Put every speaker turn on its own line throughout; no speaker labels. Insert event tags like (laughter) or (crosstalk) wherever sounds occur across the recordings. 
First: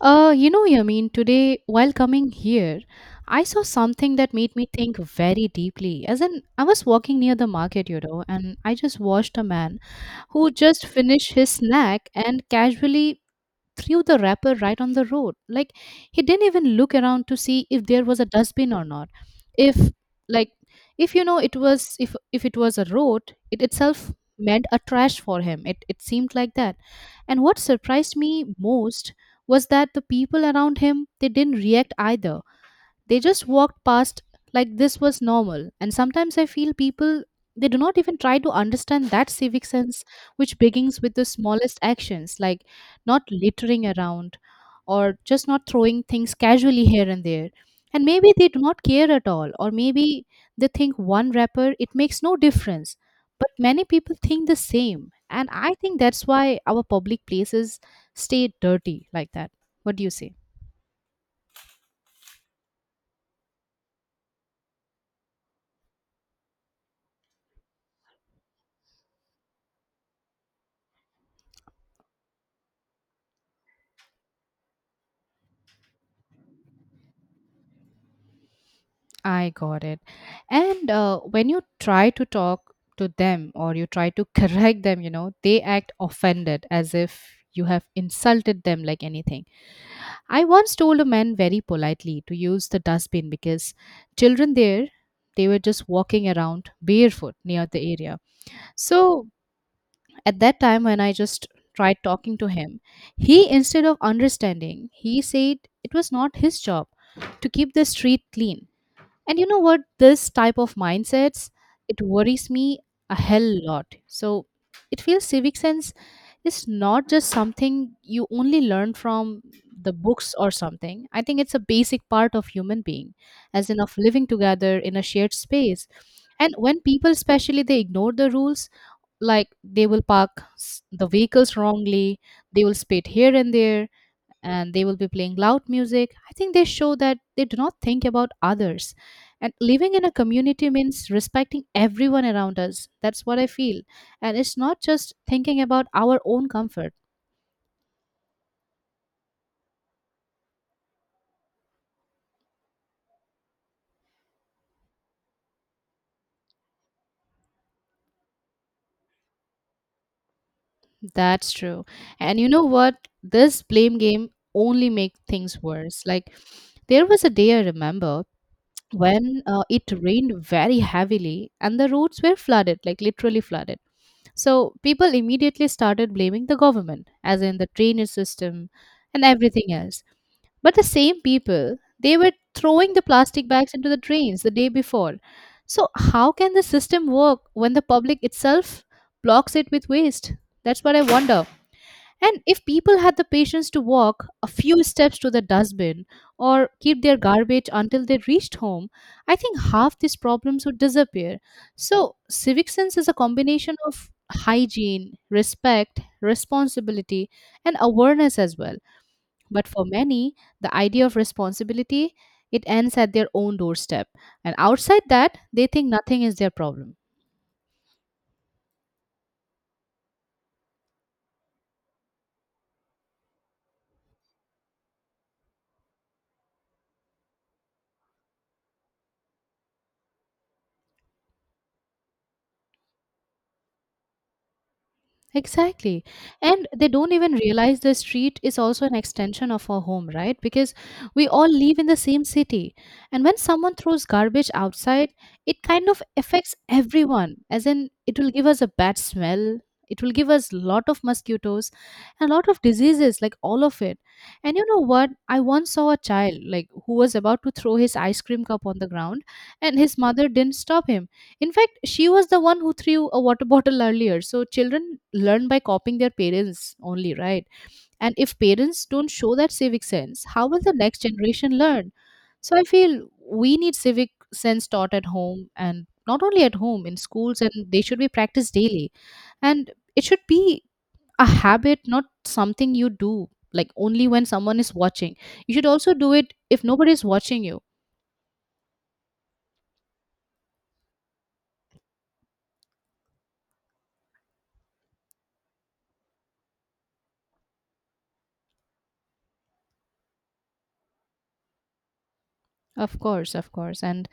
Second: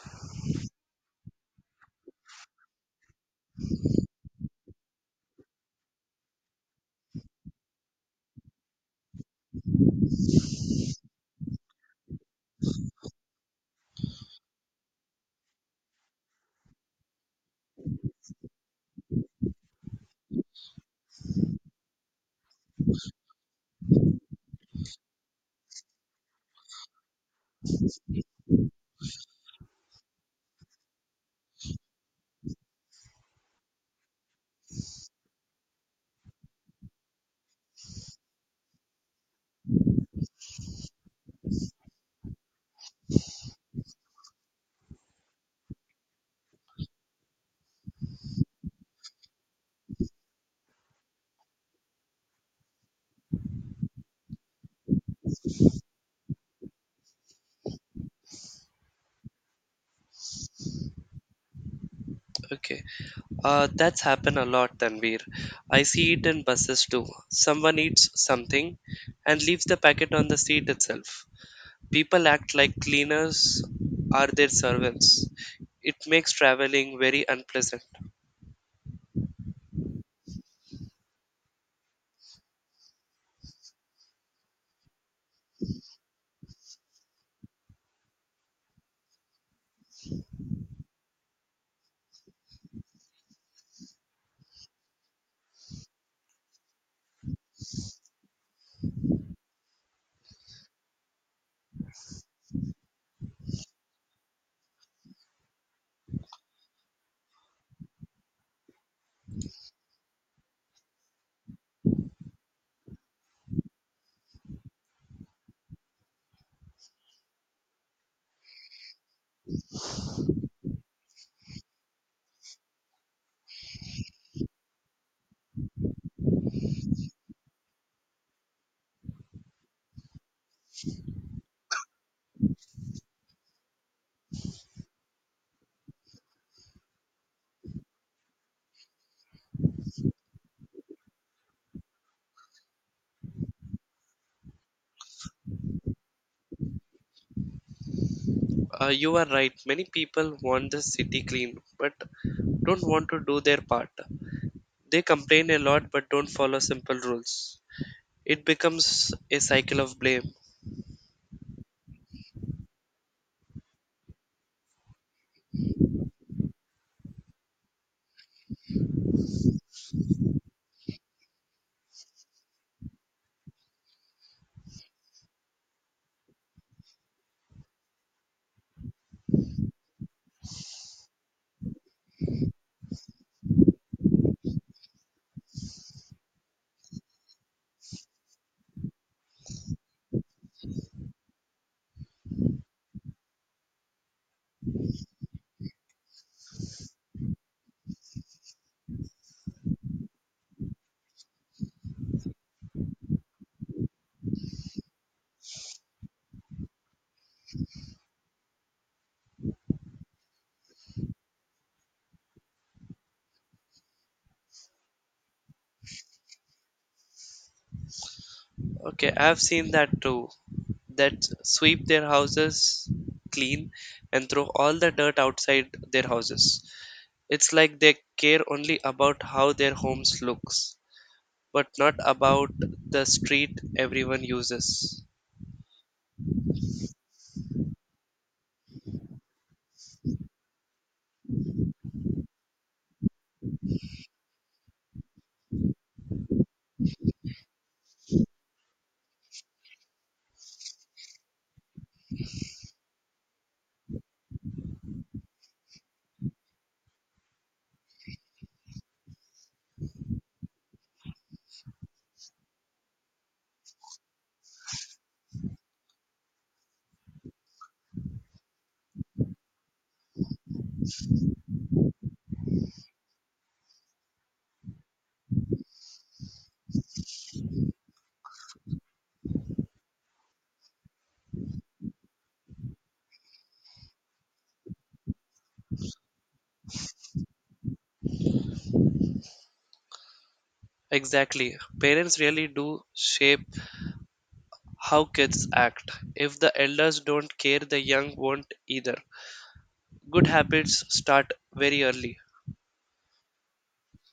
Yamin, today while coming here, I saw something that made me think very deeply. As in, I was walking near the market, and I just watched a man who just finished his snack and casually threw the wrapper right on the road. Like, he didn't even look around to see if there was a dustbin or not. If, like, if it was if it was a road, it itself meant a trash for him. It seemed like that. And what surprised me most was that the people around him, they didn't react either. They just walked past like this was normal. And sometimes I feel people they do not even try to understand that civic sense, which begins with the smallest actions like not littering around or just not throwing things casually here and there. And maybe they do not care at all, or maybe they think one wrapper, it makes no difference. But many people think the same. And I think that's why our public places stay dirty like that. What do you say?
Okay, that's happened a lot, Tanvir. I see it in buses too. Someone eats something and leaves the packet on the seat itself. People act like cleaners are their servants. It makes traveling very unpleasant.
I got it. And when you try to talk to them or you try to (laughs) correct them, they act offended as if you have insulted them like anything. I once told a man very politely to use the dustbin because children there, they were just walking around barefoot near the area. So at that time, when I just tried talking to him, he, instead of understanding, he said it was not his job to keep the street clean. And you know what? This type of mindsets, it worries me a hell lot. So it feels civic sense is not just something you only learn from the books or something. I think it's a basic part of human being, as in of living together in a shared space. And when people, especially, they ignore the rules, like they will park the vehicles wrongly, they will spit here and there, and they will be playing loud music. I think they show that they do not think about others. And living in a community means respecting everyone around us. That's what I feel. And it's not just thinking about our own comfort.
You are right, many people want the city clean, but don't want to do their part. They complain a lot but don't follow simple rules. It becomes a cycle of blame.
That's true. And you know what? This blame game only makes things worse. Like there was a day I remember when it rained very heavily and the roads were flooded, like literally flooded. So people immediately started blaming the government, as in the drainage system and everything else. But the same people, they were throwing the plastic bags into the drains the day before. So how can the system work when the public itself blocks it with waste? That's what I wonder. And if people had the patience to walk a few steps to the dustbin or keep their garbage until they reached home, I think half these problems would disappear. So, civic sense is a combination of hygiene, respect, responsibility, and awareness as well. But for many, the idea of responsibility, it ends at their own doorstep, and outside that, they think nothing is their problem.
Okay, I've seen that too. That sweep their houses clean and throw all the dirt outside their houses. It's like they care only about how their homes looks, but not about the street everyone uses.
Exactly. And they don't even realize the street is also an extension of our home, right? Because we all live in the same city. And when someone throws garbage outside, it kind of affects everyone. As in, it will give us a bad smell. It will give us lot of mosquitoes and a lot of diseases, like all of it. And you know what? I once saw a child like who was about to throw his ice cream cup on the ground and his mother didn't stop him. In fact, she was the one who threw a water (laughs) bottle earlier. So children learn by copying their parents only, right? And if parents don't show that civic sense, how will the next generation learn? So I feel we need civic sense taught at home and not only at home, in schools, and they should be practiced daily. And it should be a habit, not something you do like only when someone is watching. You should also do it if nobody is watching you.
Exactly. Parents really do shape how kids act. If the elders don't care, the young won't either. Good habits start very early.
Of course, of course. And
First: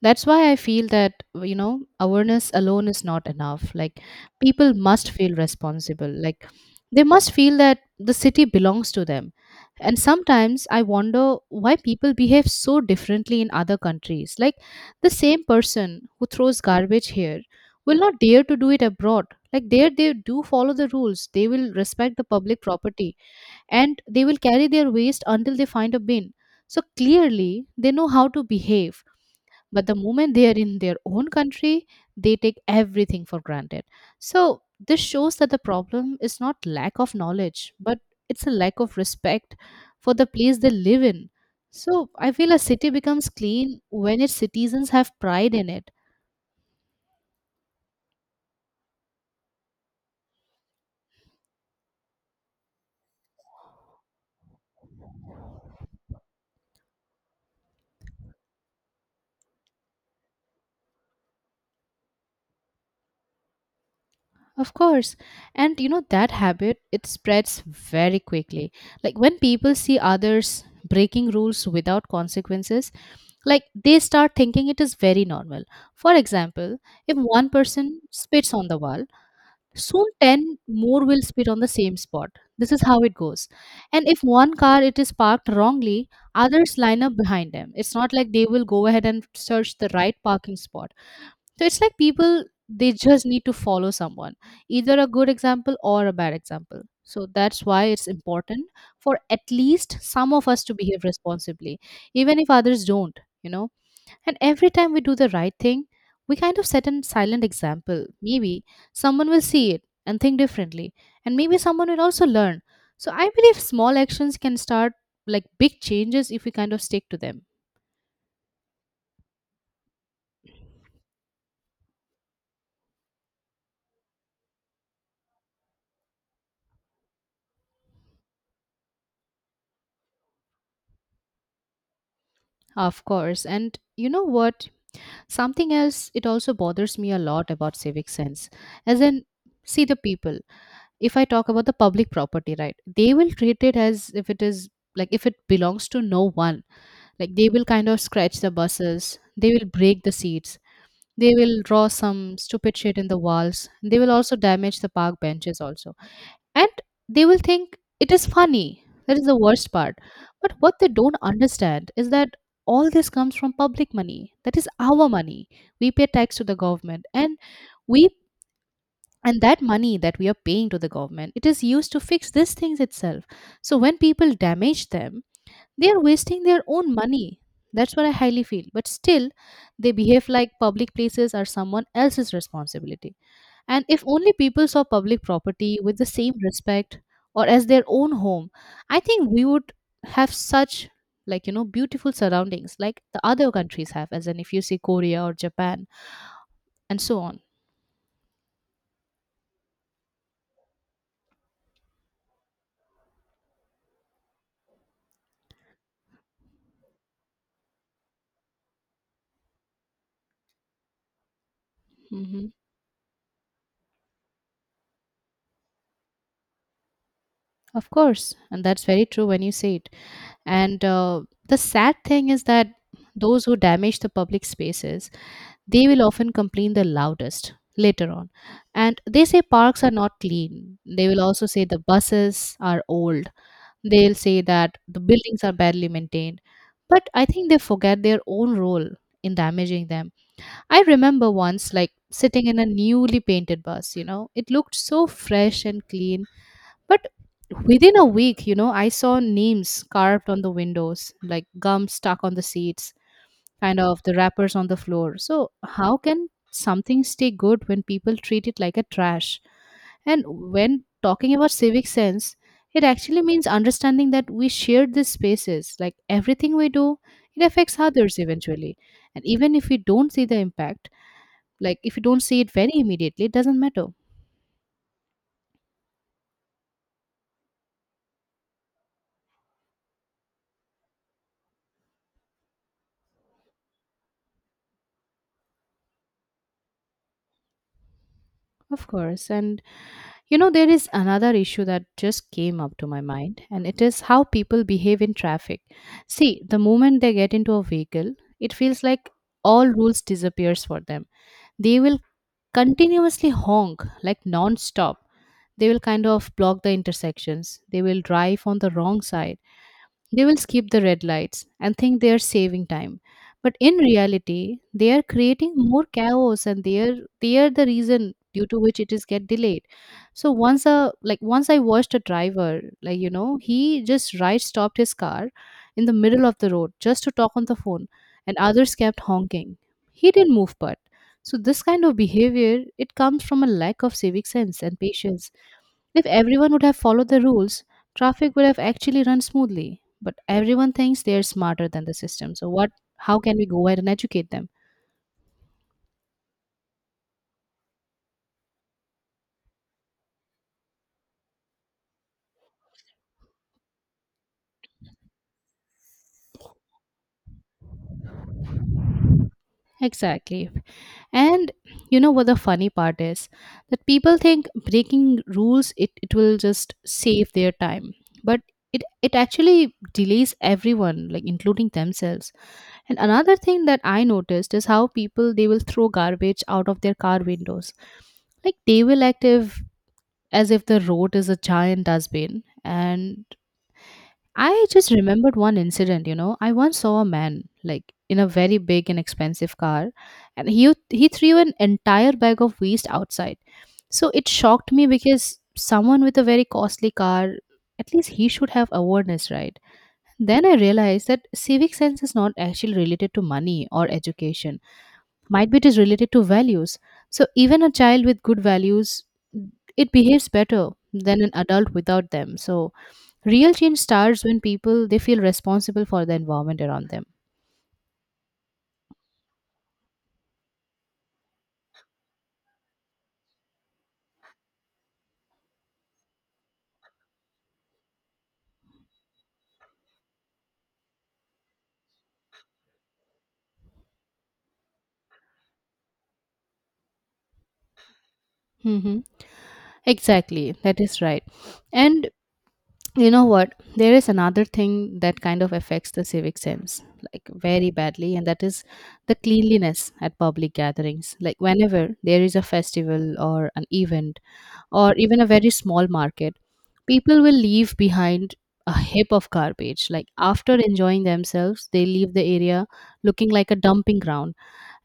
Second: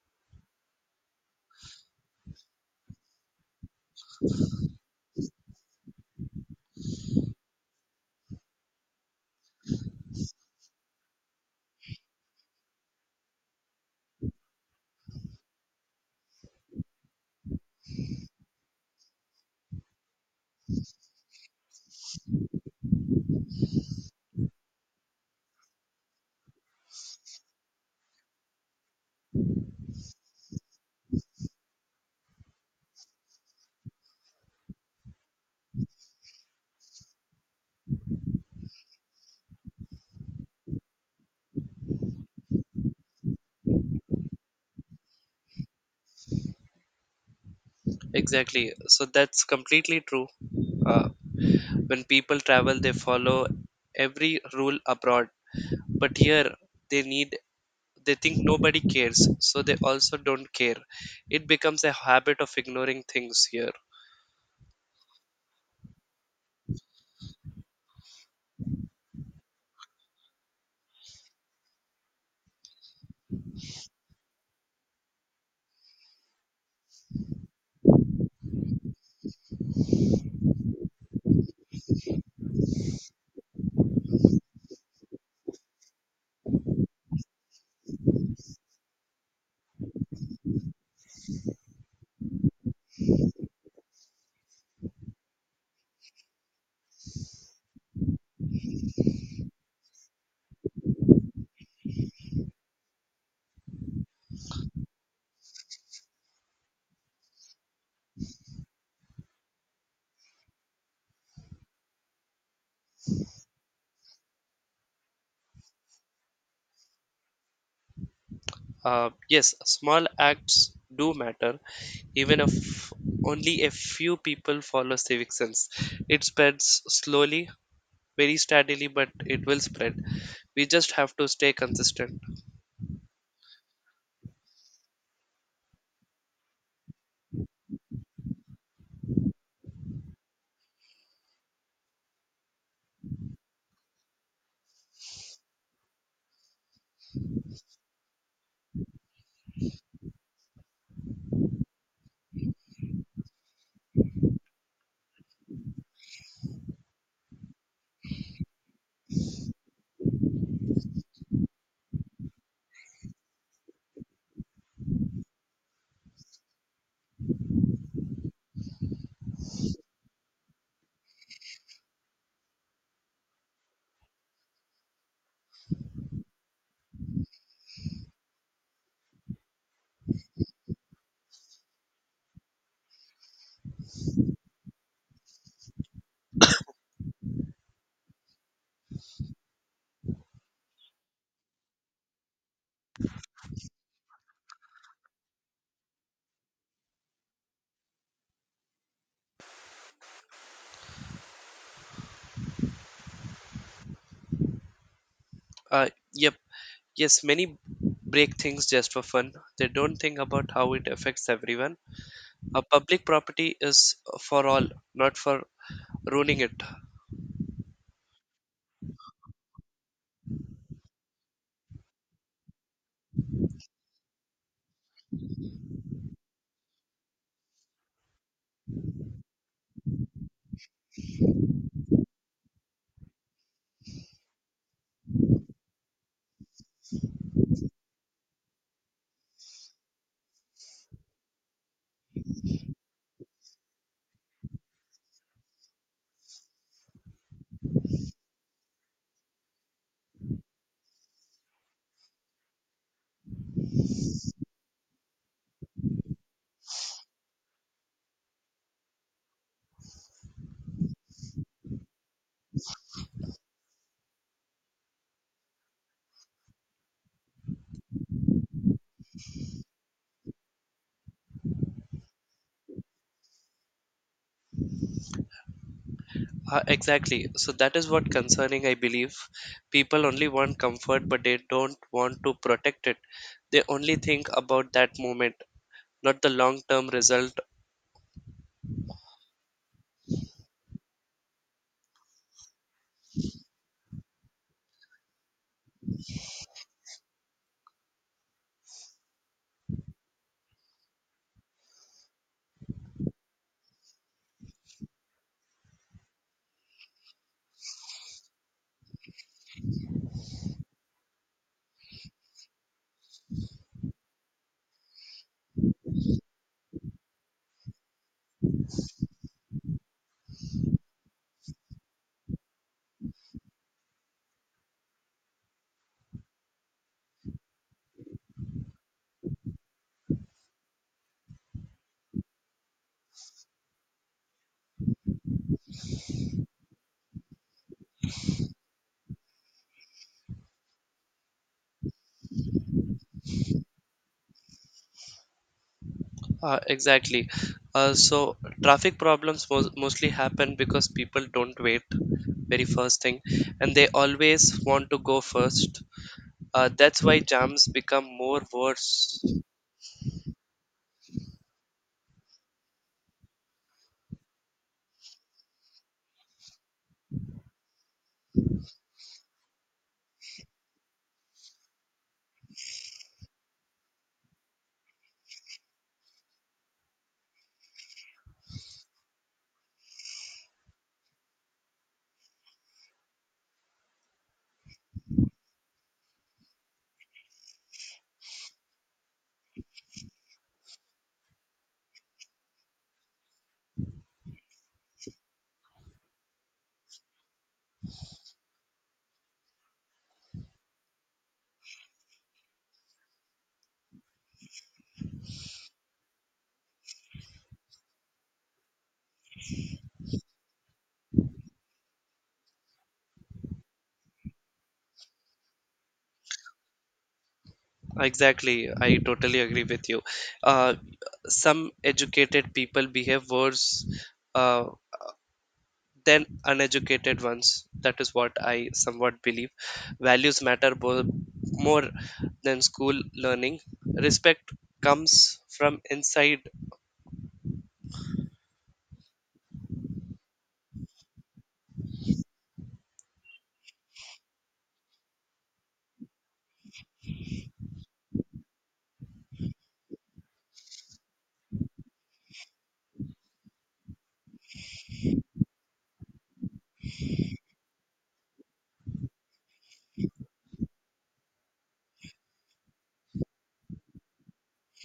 that's why I feel that awareness alone is not enough. Like, people must feel responsible. Like, they must feel that the city belongs to them. And sometimes I wonder why people behave so differently in other countries. Like, the same person who throws garbage here will not dare to do it abroad. Like, there they do follow the rules, they will respect the public property and they will carry their waste until they find a bin. So clearly, they know how to behave. But the moment they are in their own country, they take everything for granted. So this shows that the problem is not lack of knowledge, but it's a lack of respect for the place they live in. So I feel a city becomes clean when its citizens have pride in it.
Exactly. So that's completely true. Uh, When people travel, they follow every rule abroad, but here they need they think nobody cares, so they also don't care. It becomes a habit of ignoring things here.
Of course. And you know that habit, it spreads very quickly. Like when people see others breaking rules without consequences, like they start thinking it is very normal. For example, if one person spits on the wall, soon 10 more will spit on the same spot. This is how it goes. And if one car it is parked wrongly, others line up behind them. It's not like they will go ahead and search the right parking spot. So it's like people they just need to follow someone, either a good example or a bad example. So that's why it's important for at least some of us to behave responsibly, even if others don't, you know. And every time we do the right thing, we kind of set a silent example. Maybe someone will see it and think differently, and maybe someone will also learn. So I believe small actions can start like big changes if we kind of stick to them.
Yes, small acts do matter, even if only a few people follow civic sense. It spreads slowly, very steadily, but it will spread. We just have to stay consistent.
Of course. And you know what? Something else, it also bothers me a lot about civic sense. As in, see the people. If I talk about the public property, right, they will treat it as if it is, like, if it belongs to no one. Like they will kind of scratch the buses, they will break the seats, they will draw some stupid shit in the walls, they will also damage the park benches also, and they will think it is funny. That is the worst part. But what they don't understand is that all this comes from public money. That is our money. We pay tax to the government, and we, and that money that we are paying to the government, it is used to fix these things itself. So when people damage them, they are wasting their own money. That's what I highly feel. But still, they behave like public places are someone else's responsibility. And if only people saw public property with the same respect or as their own home, I think we would have such, like beautiful surroundings like the other countries have, as in if you see Korea or Japan and so on.
Yeah, Yes, many break things just for fun. They don't think about how it affects everyone.
Hmm.
A public property is for all, not for ruining it.
Of course. And that's very true when you say it. And the sad thing is that those who damage the public spaces, they will often complain the loudest later on, and they say parks are not clean, they will also say the buses are old. They'll say that the buildings are badly maintained, but I think they forget their own role in damaging them. I remember once, sitting in a newly painted bus, it looked so fresh and clean, but within a week, I saw names carved on the windows, like gum stuck on the seats, kind of the wrappers on the floor. So, how can something stay good when people treat it like a trash? And when talking about civic sense, it actually means understanding that we share these spaces. Like everything we do, it affects others eventually. And even if we don't see the impact, like if you don't see it very immediately, it doesn't matter.
Exactly. So that is what concerning I believe. People only want comfort but they don't want to protect it. They only think about that moment, not the long-term result.
Of course. And you know, there is another issue that just came up to my mind, and it is how people behave in traffic. See, the moment they get into a vehicle, it feels like all rules disappears for them. They will continuously honk, like, non-stop. They will kind of block the intersections. They will drive on the wrong side. They will skip the red lights and think they are saving time, but in reality they are creating more chaos, and they are the reason due to which it is get delayed. So once a like once I watched a driver, like, he just right stopped his car in the middle of the road just to talk on the phone. And others kept honking. He didn't move, but so this kind of behavior it comes from a lack of civic sense and patience. If everyone would have followed the rules, traffic would have actually run smoothly. But everyone thinks they're smarter than the system. So what How can we go ahead and educate them?
Exactly. So traffic problems mostly happen because people don't wait very first thing and they always want to go first. That's why jams become more worse.
Exactly. And you know what the funny part is? That people think breaking rules it will just save their time. But it actually delays everyone, like, including themselves. And another thing that I noticed is how people they will throw garbage out of their car windows, like, they will act if as if the road is a giant dustbin. And I just remembered one incident, you know. I once saw a man, like, in a very big and expensive car, and he threw an entire bag of waste outside. So it shocked me, because someone with a very costly car, at least he should have awareness, right? Then I realized that civic sense is not actually related to money or education. Might be it is related to values. So even a child with good values, it behaves better than an adult without them. So real change starts when people they feel responsible for the environment around them.
Exactly, I totally agree with you. Uh, some educated people behave worse uh, than uneducated ones. That is what I somewhat believe. Values matter more than school learning. Respect comes from inside.
Hmm. Exactly, that is right. And you know what, there is another thing that kind of affects the civic sense, like, very badly, and that is the cleanliness at public gatherings. Like, whenever there is a festival or an event or even a very small market, people will leave behind a heap of garbage. Like, after enjoying themselves, they leave the area looking like a dumping ground,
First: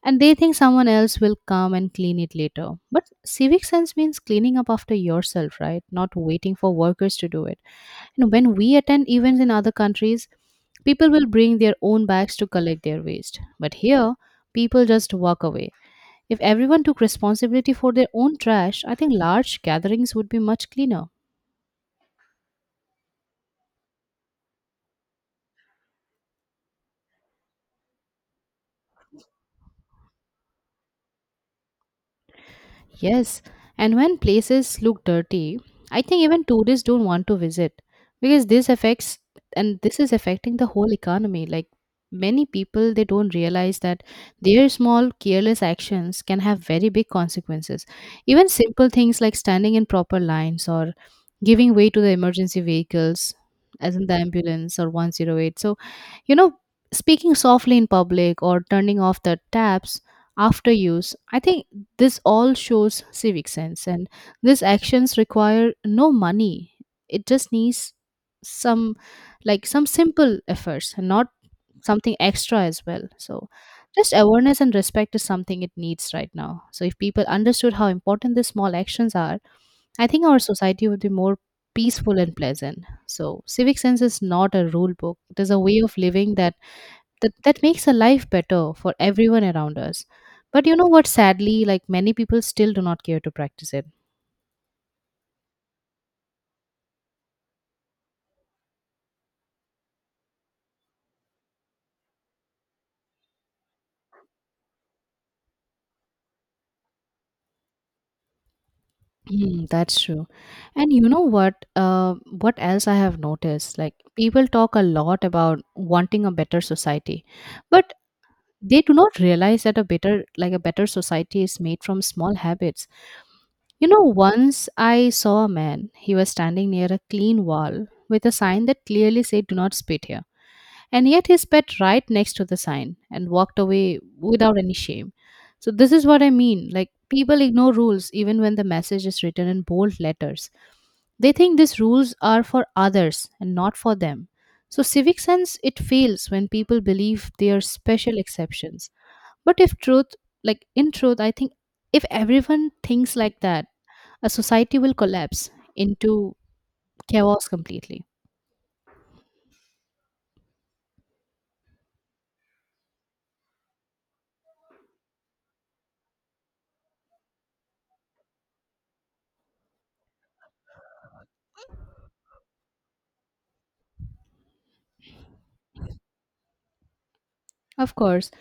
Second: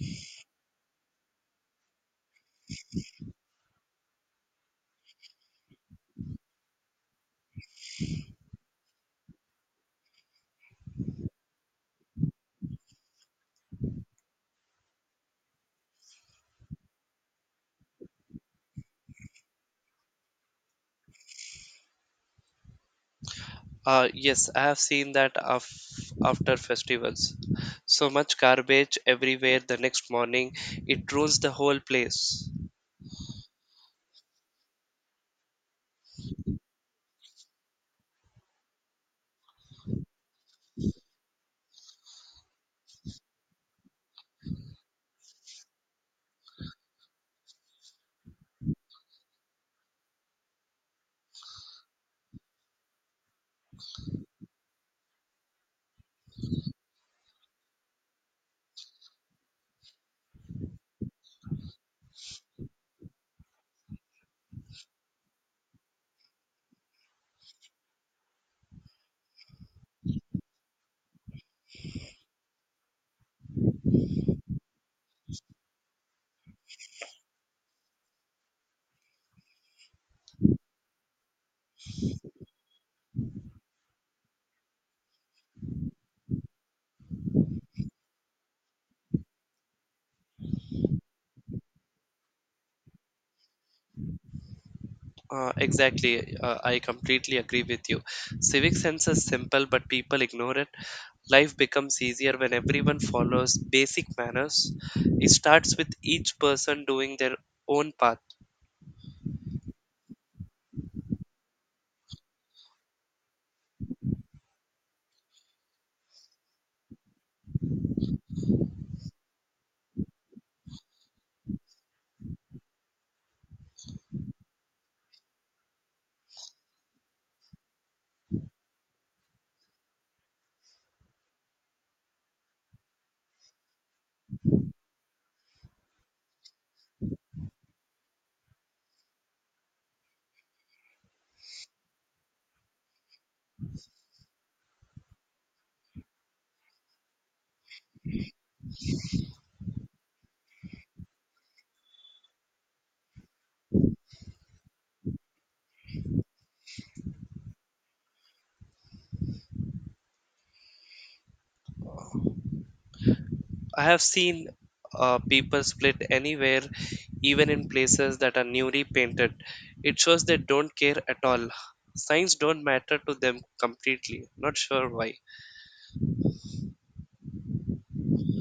and they think someone else will come and clean it later. But civic sense means cleaning up after yourself, right? Not waiting for workers to do it. And when we attend events in other countries, people will bring their own bags to collect their waste. But here, people just walk away. If everyone took responsibility for their own trash, I think large gatherings would be much cleaner.
Yes, I have seen that after festivals. So much garbage everywhere the next morning. It ruins the whole place.
Yes, and when places look dirty, I think even tourists don't want to visit, because this affects and this is affecting the whole economy. Like, many people, they don't realize that their small careless actions can have very big consequences. Even simple things like standing in proper lines or giving way to the emergency vehicles, as in the ambulance or 108. So, you know, speaking softly in public or turning off the taps after use, I think this all shows civic sense, and these actions require no money. It just needs some, like, some simple efforts and not something extra as well. So just awareness and respect is something it needs right now. So if people understood how important these small actions are, I think our society would be more peaceful and pleasant. So civic sense is not a rule book. It is a way of living that makes a life better for everyone around us. But you know what, sadly, like, many people still do not care to practice it.
Exactly. I completely agree with you. Civic sense is simple, but people ignore it. Life becomes easier when everyone follows basic manners. It starts with each person doing their own path.
Mm, that's true. And you know what? What else I have noticed? Like, people talk a lot about wanting a better society, but they do not realize that a better society is made from small habits. You know, once I saw a man. He was standing near a clean wall with a sign that clearly said, "Do not spit here." And yet he spat right next to the sign and walked away without any shame. So, this is what I mean. Like, people ignore rules even when the message is written in bold letters. They think these rules are for others and not for them. So, civic sense it fails when people believe they are special exceptions. But if truth, like in truth, I think if everyone thinks like that, a society will collapse into chaos completely.
I have seen people split anywhere, even in places that are newly painted. It shows they don't care at all. Signs don't matter to them completely. Not sure why.
Of course.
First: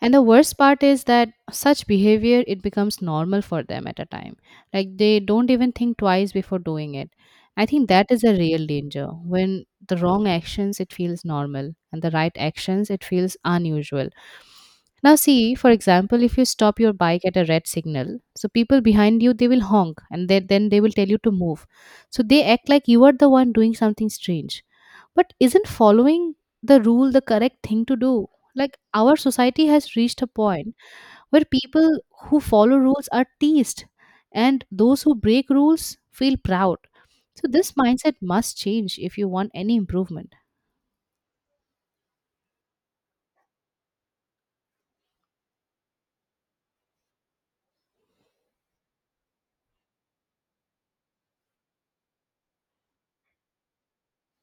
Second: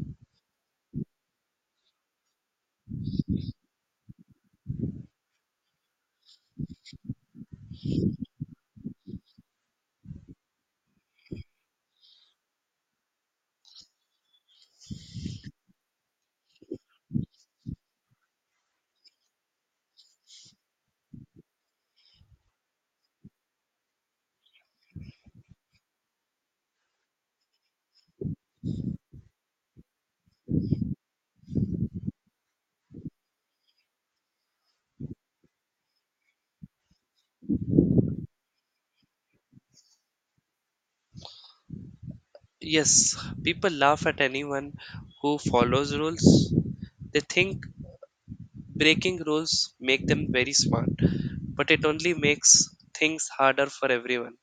And the worst part is that such behavior it becomes normal for them at a time. Like, they don't even think twice before doing it. I think that is a real danger, when the wrong actions it feels normal and the right actions it feels unusual. Now see, for example, if you stop your bike at a red signal, so people behind you they will honk, and then they will tell you to move. So they act like you are the one doing something strange, but isn't following the rule the correct thing to do? Like, our society has reached a point where people who follow rules are teased, and those who break rules feel proud. So, this mindset must change if you want any improvement.
Yes, people laugh at anyone who follows rules. They think breaking rules make them very smart, but it only makes things harder for everyone.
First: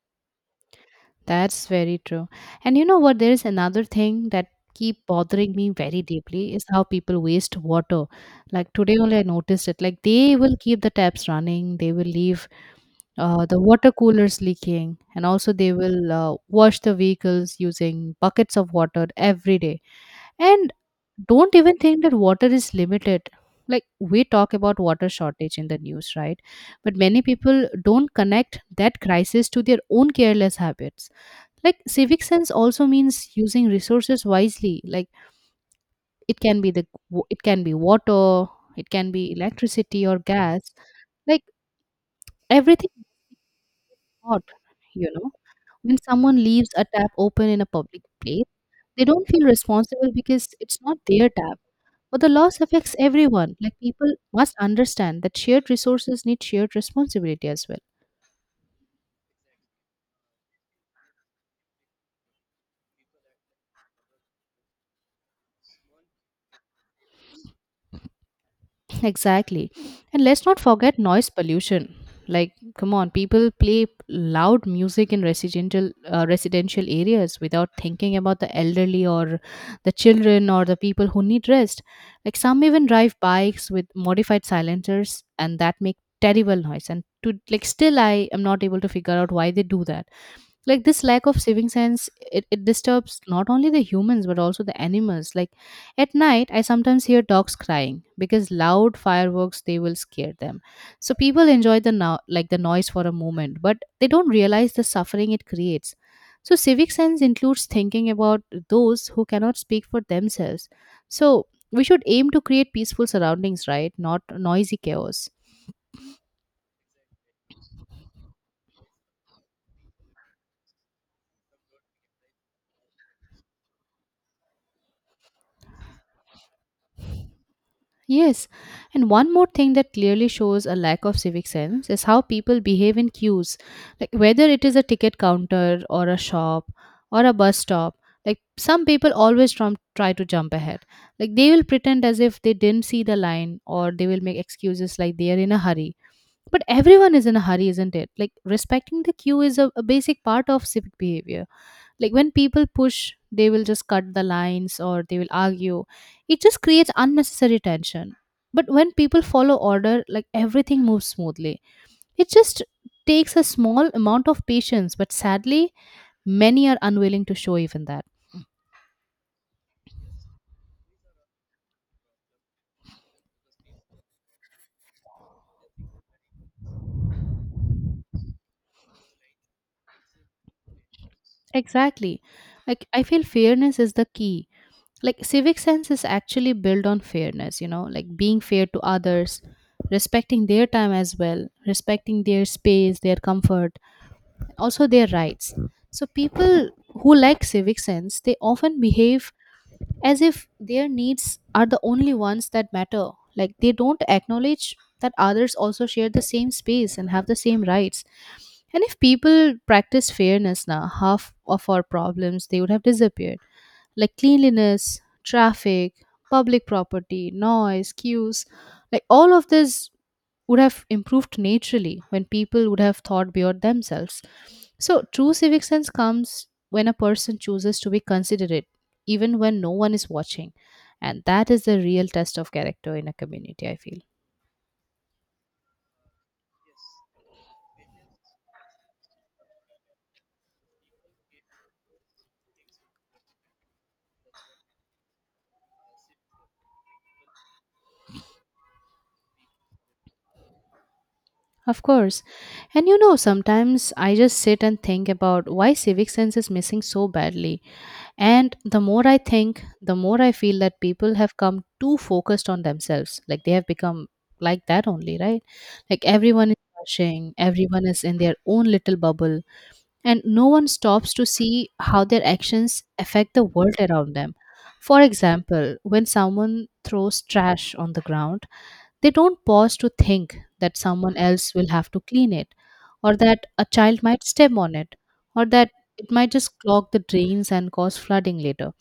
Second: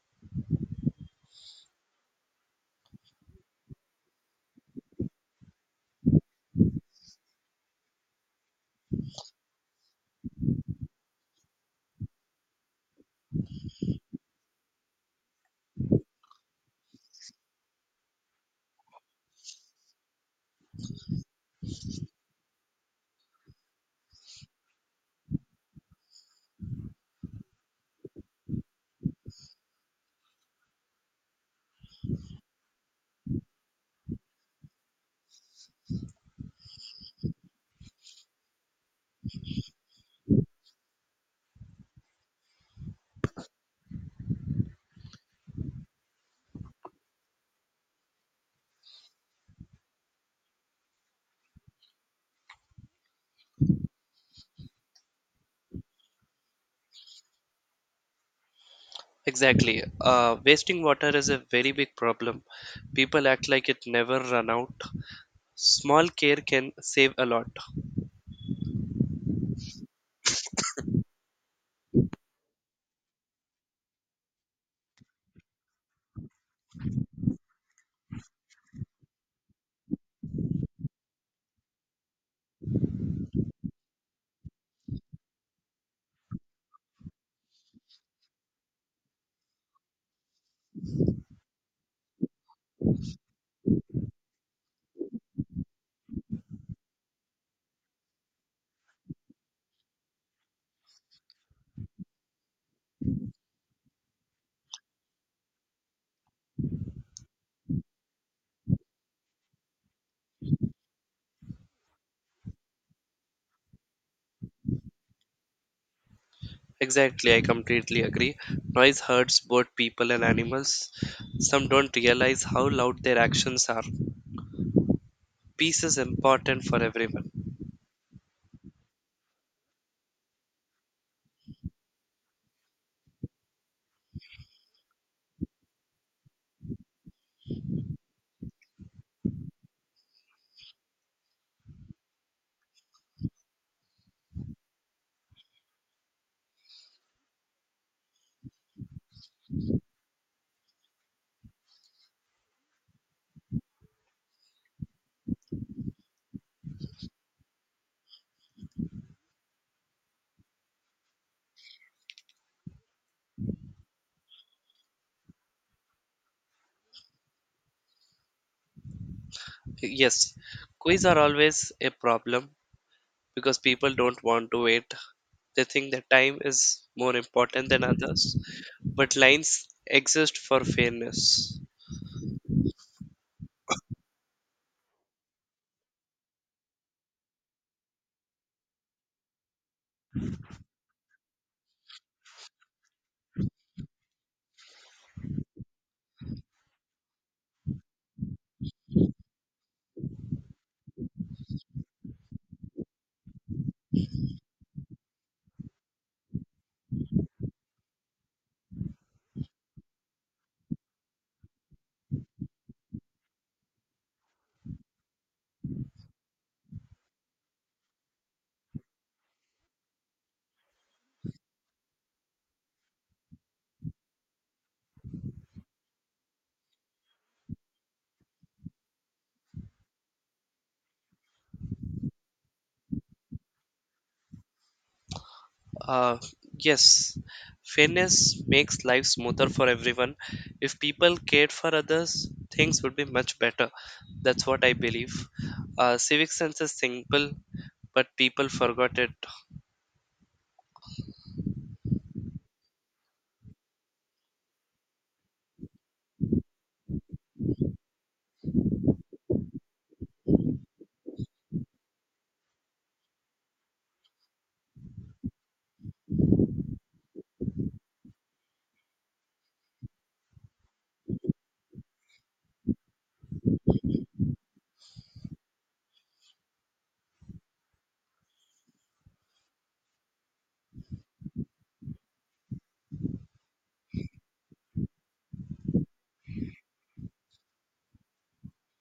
That's very true. And you know what? There is another thing that keep bothering me very deeply, is how people waste water. Like, today only I noticed it. Like, they will keep the taps running, they will leave the water coolers leaking, and also they will wash the vehicles using buckets of water every day. And don't even think that water is limited. Like, we talk about water shortage in the news, right? But many people don't connect that crisis to their own careless habits. Like, civic sense also means using resources wisely. Like, it can be the it can be water, it can be electricity or gas, like, everything bought, you know. When someone leaves a tap open in a public place, they don't feel responsible because it's not their tap. But the loss affects everyone. Like, people must understand that shared resources need shared responsibility as well.
Exactly. Wasting water is a very big problem. People act like it never run out. Small care can save a lot.
Exactly. And let's not forget noise pollution. Like, come on, people play loud music in residential areas without thinking about the elderly or the children or the people who need rest. Like, some even drive bikes with modified silencers, and that make terrible noise. And still, I am not able to figure out why they do that. Like, this lack of saving sense it disturbs not only the humans but also the animals. Like, at night I sometimes hear dogs crying because loud fireworks they will scare them. So people enjoy the no- like the noise for a moment, but they don't realize the suffering it creates. So civic sense includes thinking about those who cannot speak for themselves. So we should aim to create peaceful surroundings, right, not noisy chaos.
Exactly, I completely agree. Noise hurts both people and animals. Some don't realize how loud their actions are. Peace is important for everyone.
Yes, and one more thing that clearly shows a lack of civic sense is how people behave in queues. Like, whether it is a ticket counter or a shop or a bus stop, like, some people always try to jump ahead. Like, they will pretend as if they didn't see the line, or they will make excuses like they are in a hurry. But everyone is in a hurry, isn't it? Like, respecting the queue is a basic part of civic behavior. Like, when people push, they will just cut the lines, or they will argue, it just creates unnecessary tension. But when people follow order, like, everything moves smoothly. It just takes a small amount of patience, but sadly many are unwilling to show even that.
Yes, quiz are always a problem because people don't want to wait. They think that time is more important than others, but lines exist for fairness.
Exactly. Like, I feel fairness is the key. Like, civic sense is actually built on fairness, you know, like being fair to others, respecting their time as well, respecting their space, their comfort, also their rights. So people who lack civic sense, they often behave as if their needs are the only ones that matter. Like, they don't acknowledge that others also share the same space and have the same rights. And if people practice fairness now, half of our problems they would have disappeared. Like, cleanliness, traffic, public property, noise, queues, like, all of this would have improved naturally when people would have thought beyond themselves. So, true civic sense comes when a person chooses to be considerate, even when no one is watching. And that is the real test of character in a community, I feel.
Uh, yes, fairness makes life smoother for everyone. If people cared for others, things would be much better. That's what I believe. Civic sense is simple, but people forgot it.
Of course. And you know, sometimes I just sit and think about why civic sense is missing so badly. And the more I think, the more I feel that people have come too focused on themselves. Like, they have become like that only, right? Like, everyone is rushing, everyone is in their own little bubble, and no one stops to see how their actions affect the world around them. For example, when someone throws trash on the ground, they don't pause to think that someone else will have to clean it, or that a child might step on it, or that it might just clog the drains and cause flooding later.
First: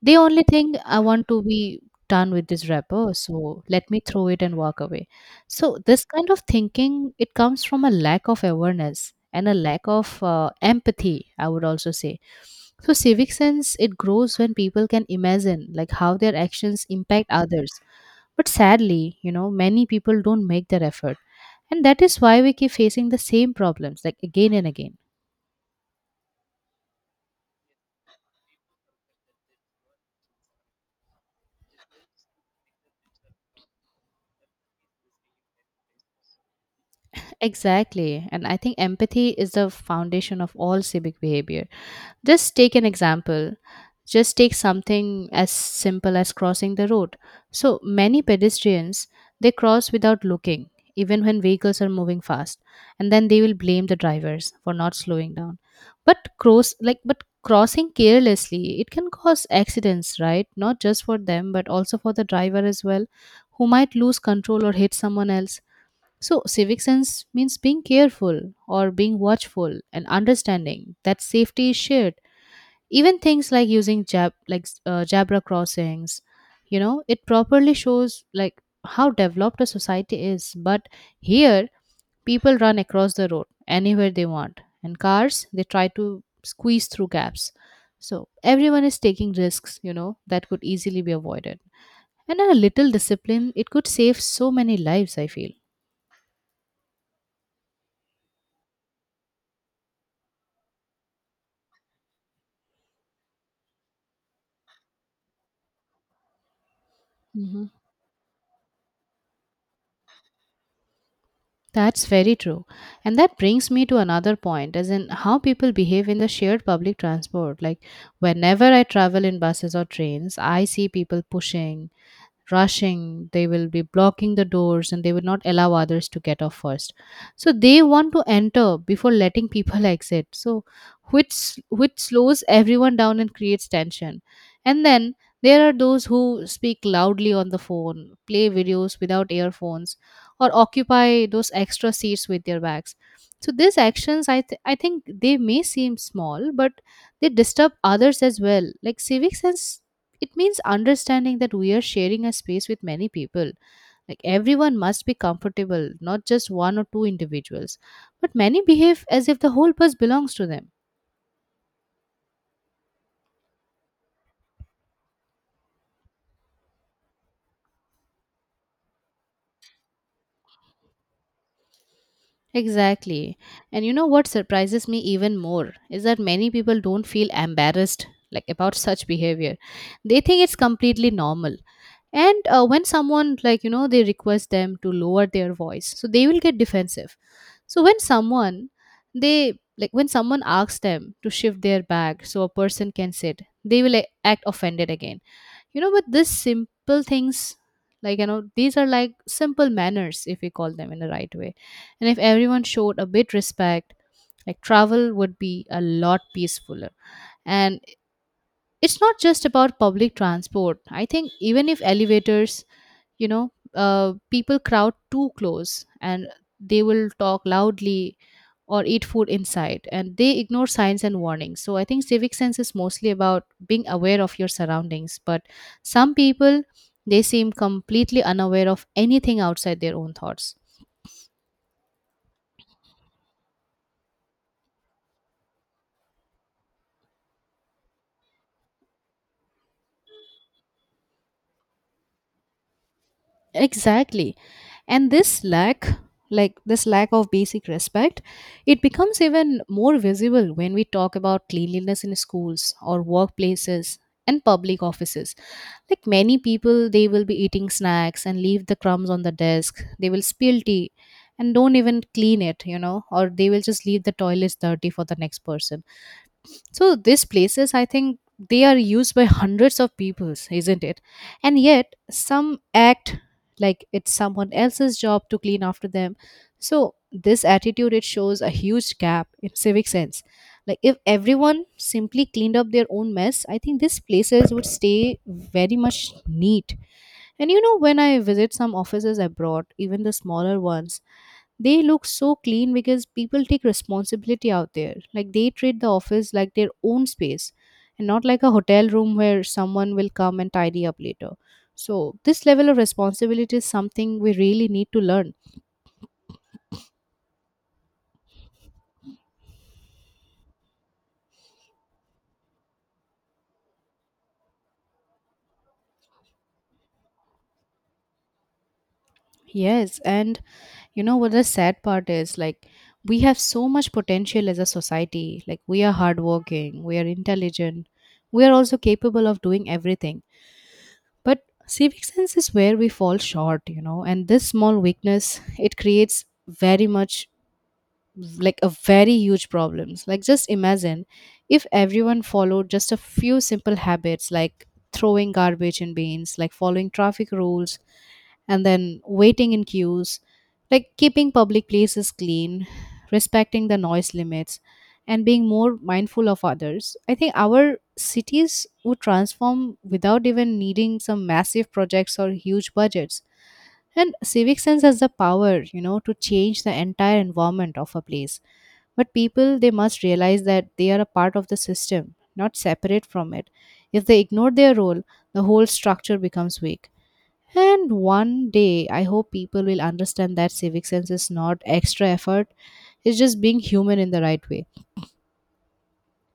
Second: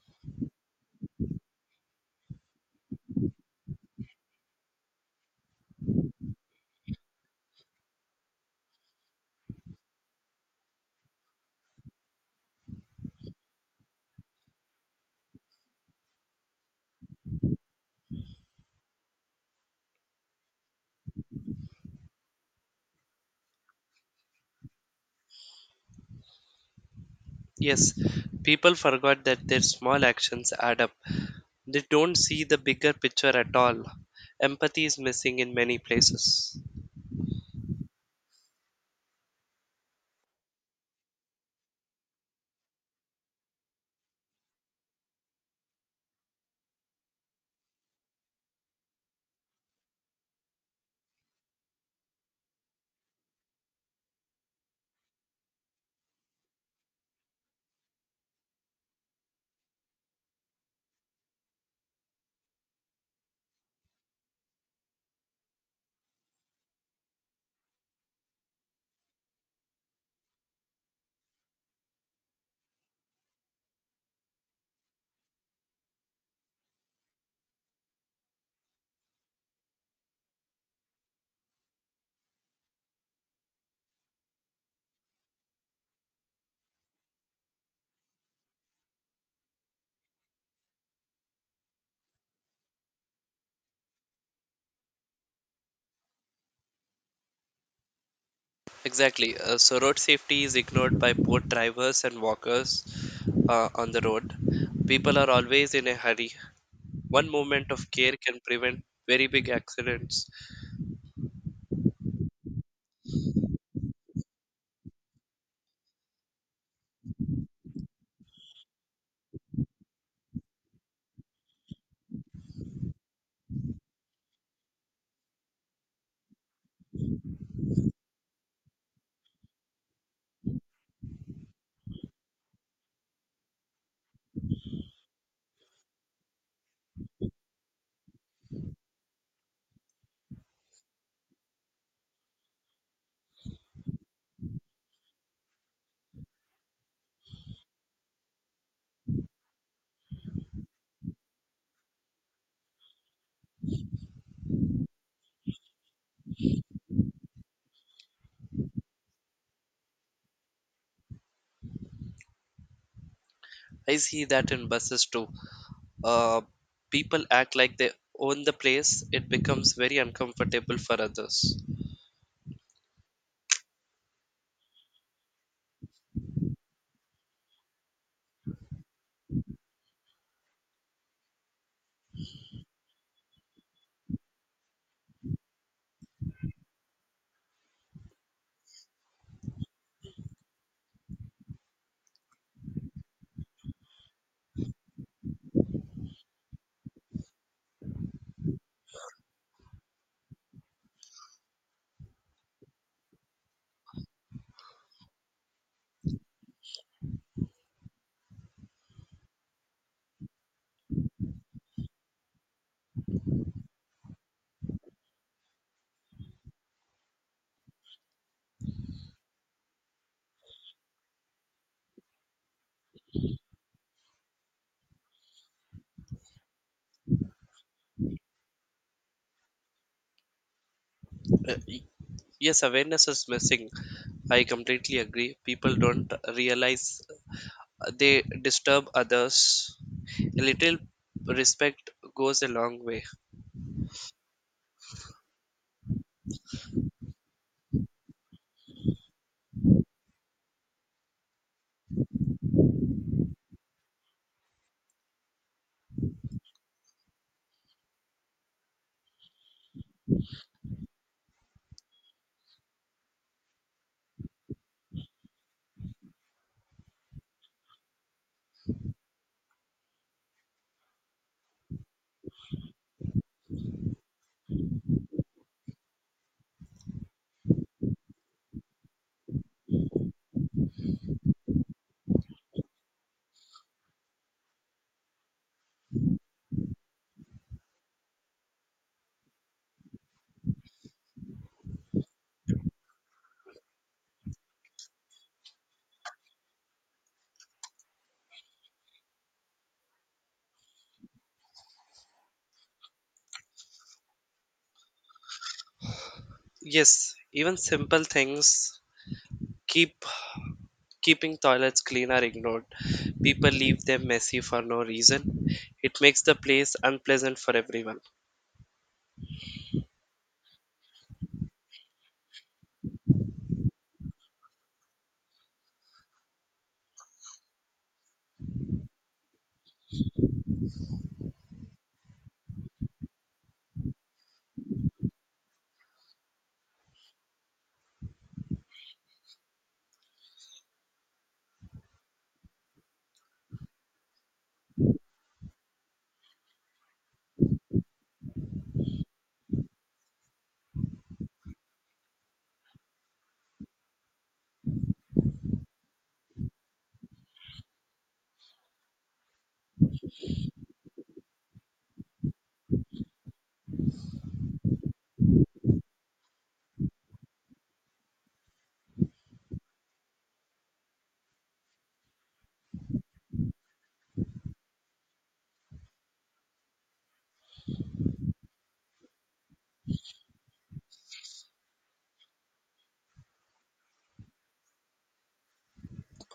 The only thing I want to be done with this wrapper, so let me throw it and walk away. So this kind of thinking it comes from a lack of awareness and a lack of empathy, I would also say. So civic sense it grows when people can imagine like how their actions impact others. But sadly, many people don't make that effort. And that is why we keep facing the same problems like again and again.
Yes, people forgot that their small actions add up. They don't see the bigger picture at all. Empathy is missing in many places.
Exactly. And I think empathy is the foundation of all civic behavior. Just take an example. Just take something as simple as crossing the road. So many pedestrians they cross without looking, even when vehicles are moving fast, and then they will blame the drivers for not slowing down. But crossing carelessly it can cause accidents, right? Not just for them, but also for the driver as well, who might lose control or hit someone else. So, civic sense means being careful or being watchful and understanding that safety is shared, even things like using jabra crossings, it properly shows like how developed a society is. But here people run across the road anywhere they want, and cars they try to squeeze through gaps. So everyone is taking risks, that could easily be avoided. And a little discipline it could save so many lives, I feel.
Exactly. So road safety is ignored by both drivers and walkers on the road. People are always in a hurry. One
Mhm.
moment of care can prevent very big accidents.
That's very true. And that brings me to another point, as in how people behave in the shared public transport. Like, whenever I travel in buses or trains, I see people pushing, rushing they will be blocking the doors, and they will not allow others to get off first. So they want to enter before letting people (laughs) exit. So which which slows everyone down and creates tension. And then there are those who speak loudly on the phone, play videos without earphones, or occupy those extra seats with their bags. So these actions I think they may seem small, but they disturb others as well. Like civic sense, it means understanding that we are sharing a space with many people. Like everyone must be comfortable, not just one or two individuals, but many behave as if the whole bus belongs to them.
I see that in buses too. Uh, People act like they own the place, it becomes very uncomfortable for others.
Exactly. And you know what surprises me even more is that many people don't feel embarrassed like about such behavior. They think it's completely normal. And when someone they request them to lower their voice, so they will get defensive. So when someone they like when someone asks them to shift their bag so a person can sit, they will, act offended again. You know, but these simple things, these are like simple manners if we call them in the right way. And if everyone showed a bit respect, like travel would be a lot peacefuller. And it's not just about public transport. I think even if elevators, people crowd too close, and they will talk loudly or eat food inside, and they ignore signs and warnings. So I think civic sense is mostly about being aware of your surroundings, but some people they seem completely unaware of anything outside their own thoughts.
Uh, y- yes, awareness is missing. I completely agree. People don't realize they disturb others. A little respect goes a long way.
Exactly. And this lack of basic respect, it becomes even more visible when we talk about cleanliness in schools or workplaces and public offices. Like many people, they will be eating snacks and leave the crumbs on the desk, they will spill tea and don't even clean it, or they will just leave the toilets dirty for the next person. So these places, I think they are used by hundreds of peoples, isn't it? And yet some act like it's someone else's job to clean after them. So this attitude it shows a huge gap in civic sense. Like if everyone simply cleaned up their own mess, I think these places would stay very much neat. And you know, when I visit some offices abroad, even the smaller ones, they look so clean because people take responsibility out there. Like they treat the office like their own space and not like a hotel room where someone will come and tidy up later. So, this level of responsibility is something we really need to learn.
Yes, even simple things keep keeping toilets clean are ignored. People leave them messy for no reason. It makes the place unpleasant for everyone.
Yes, and you know what the sad part is, like we have so much potential as a society. Like we are hardworking, we are intelligent, we are also capable of doing everything, but civic sense is where we fall short, and this small weakness it creates very much like a very huge problems. Like just imagine if everyone followed just a few simple habits, like throwing garbage in bins, like following traffic rules, and then waiting in queues, like keeping public places clean, respecting the noise limits, and being more mindful of others. I think our cities would transform without even needing some massive projects or huge budgets. And civic sense has the power to change the entire environment of a place. But people, they must realize that they are a part of the system, not separate from it. If they ignore their role, the whole structure becomes weak. And one day, I hope people will understand that civic sense is not extra effort, it's just being human in the right way.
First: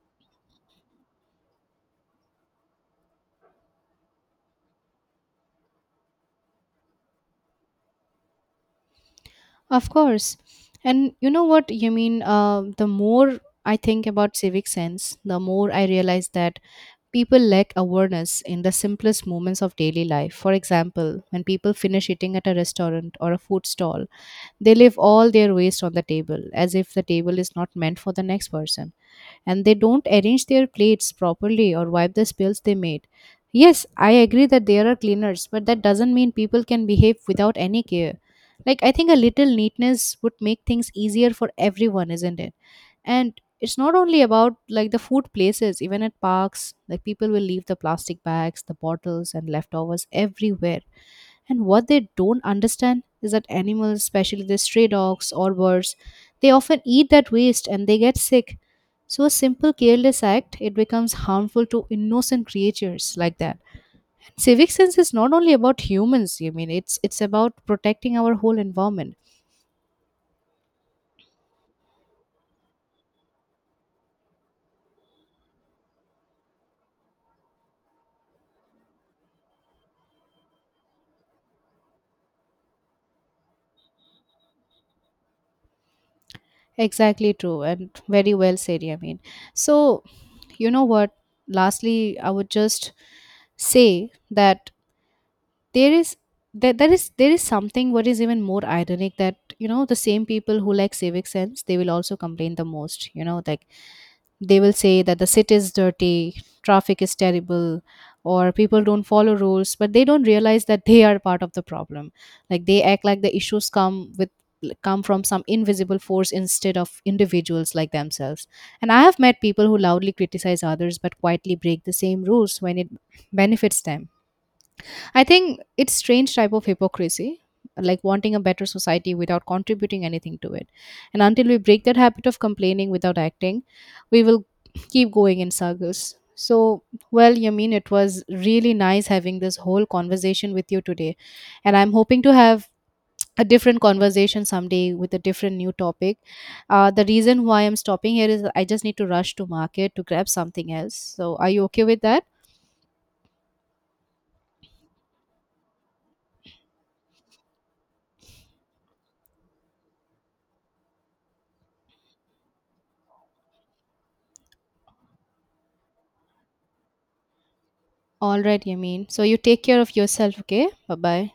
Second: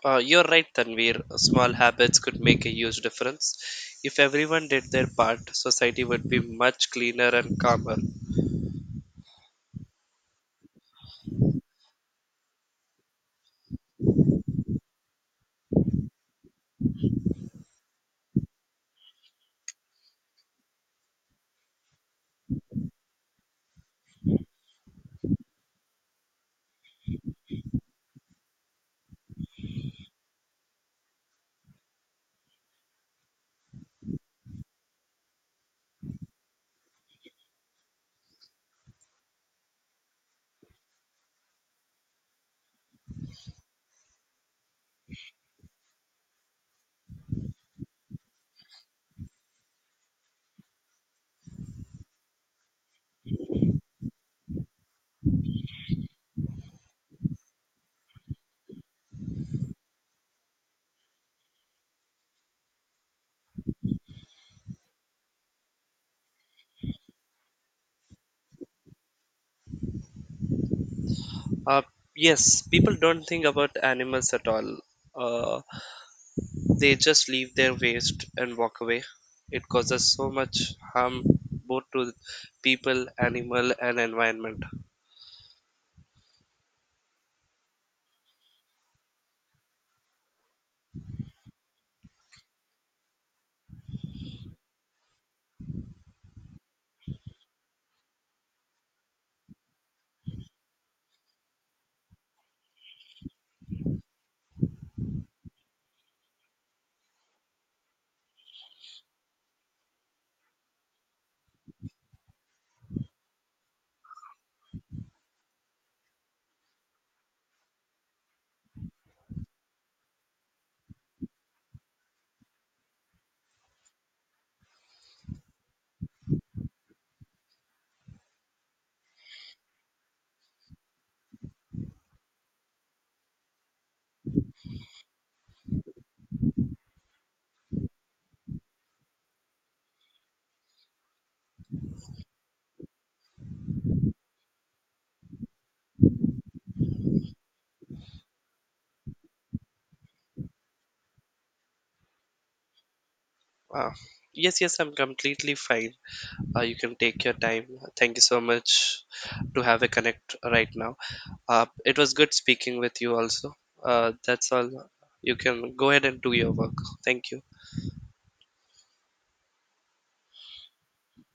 You're right, Tanvir. Small habits could make a huge difference. If everyone did their part, society would be much cleaner and calmer.
Of course. And you know what? The more I think about civic sense, the more I realize that people lack awareness in the simplest moments of daily life. For example, when people finish eating at a restaurant or a food stall, they leave all their waste on the table, as if the table is not meant for the next person. And they don't arrange their plates properly or wipe the spills they made. Yes, I agree that there are cleaners, but that doesn't mean people can behave without any care. Like, I think a little neatness would make things easier for everyone, isn't it? And it's not only about like the food places. Even at parks, like people will leave the plastic bags, the bottles, and leftovers everywhere. And what they don't understand is that animals, especially the stray dogs or birds, they often eat that waste and they get sick. So a simple careless act, it becomes harmful to innocent creatures like that. Civic sense is not only about humans, you mean it's about protecting our whole environment.
Uh, yes, people don't think about animals at all. Uh, they just leave their waste and walk away. It causes so much harm both to people, animal, and environment.
Exactly true, and very well said, I mean. So, you know what? Lastly, I would just say that there is there is something what is even more ironic, that you know the same people who like civic sense, they will also complain the most. They will say that the city is dirty, traffic is terrible, or people don't follow rules, but they don't realize that they are part of the problem. Like they act like the issues come from some invisible force instead of individuals like themselves. And I have met people who loudly criticize others but quietly break the same rules when it benefits them. I think it's strange type of hypocrisy, like wanting a better society without contributing anything to it. And until we break that habit of complaining without acting, we will keep going in circles. So, well, Yamin, it was really nice having this whole conversation with you today. And I'm hoping to have a different conversation someday with a different new topic. The reason why I'm stopping here is I just need to rush to market to grab something else. So, are you okay with that?
Uh, yes, I'm completely fine. You can take your time. Thank you so much to have a connect right now. It was good speaking with you also. That's all. You can go ahead and do your work. Thank you.
All right, Yameen. So you take care of yourself, okay? Bye bye.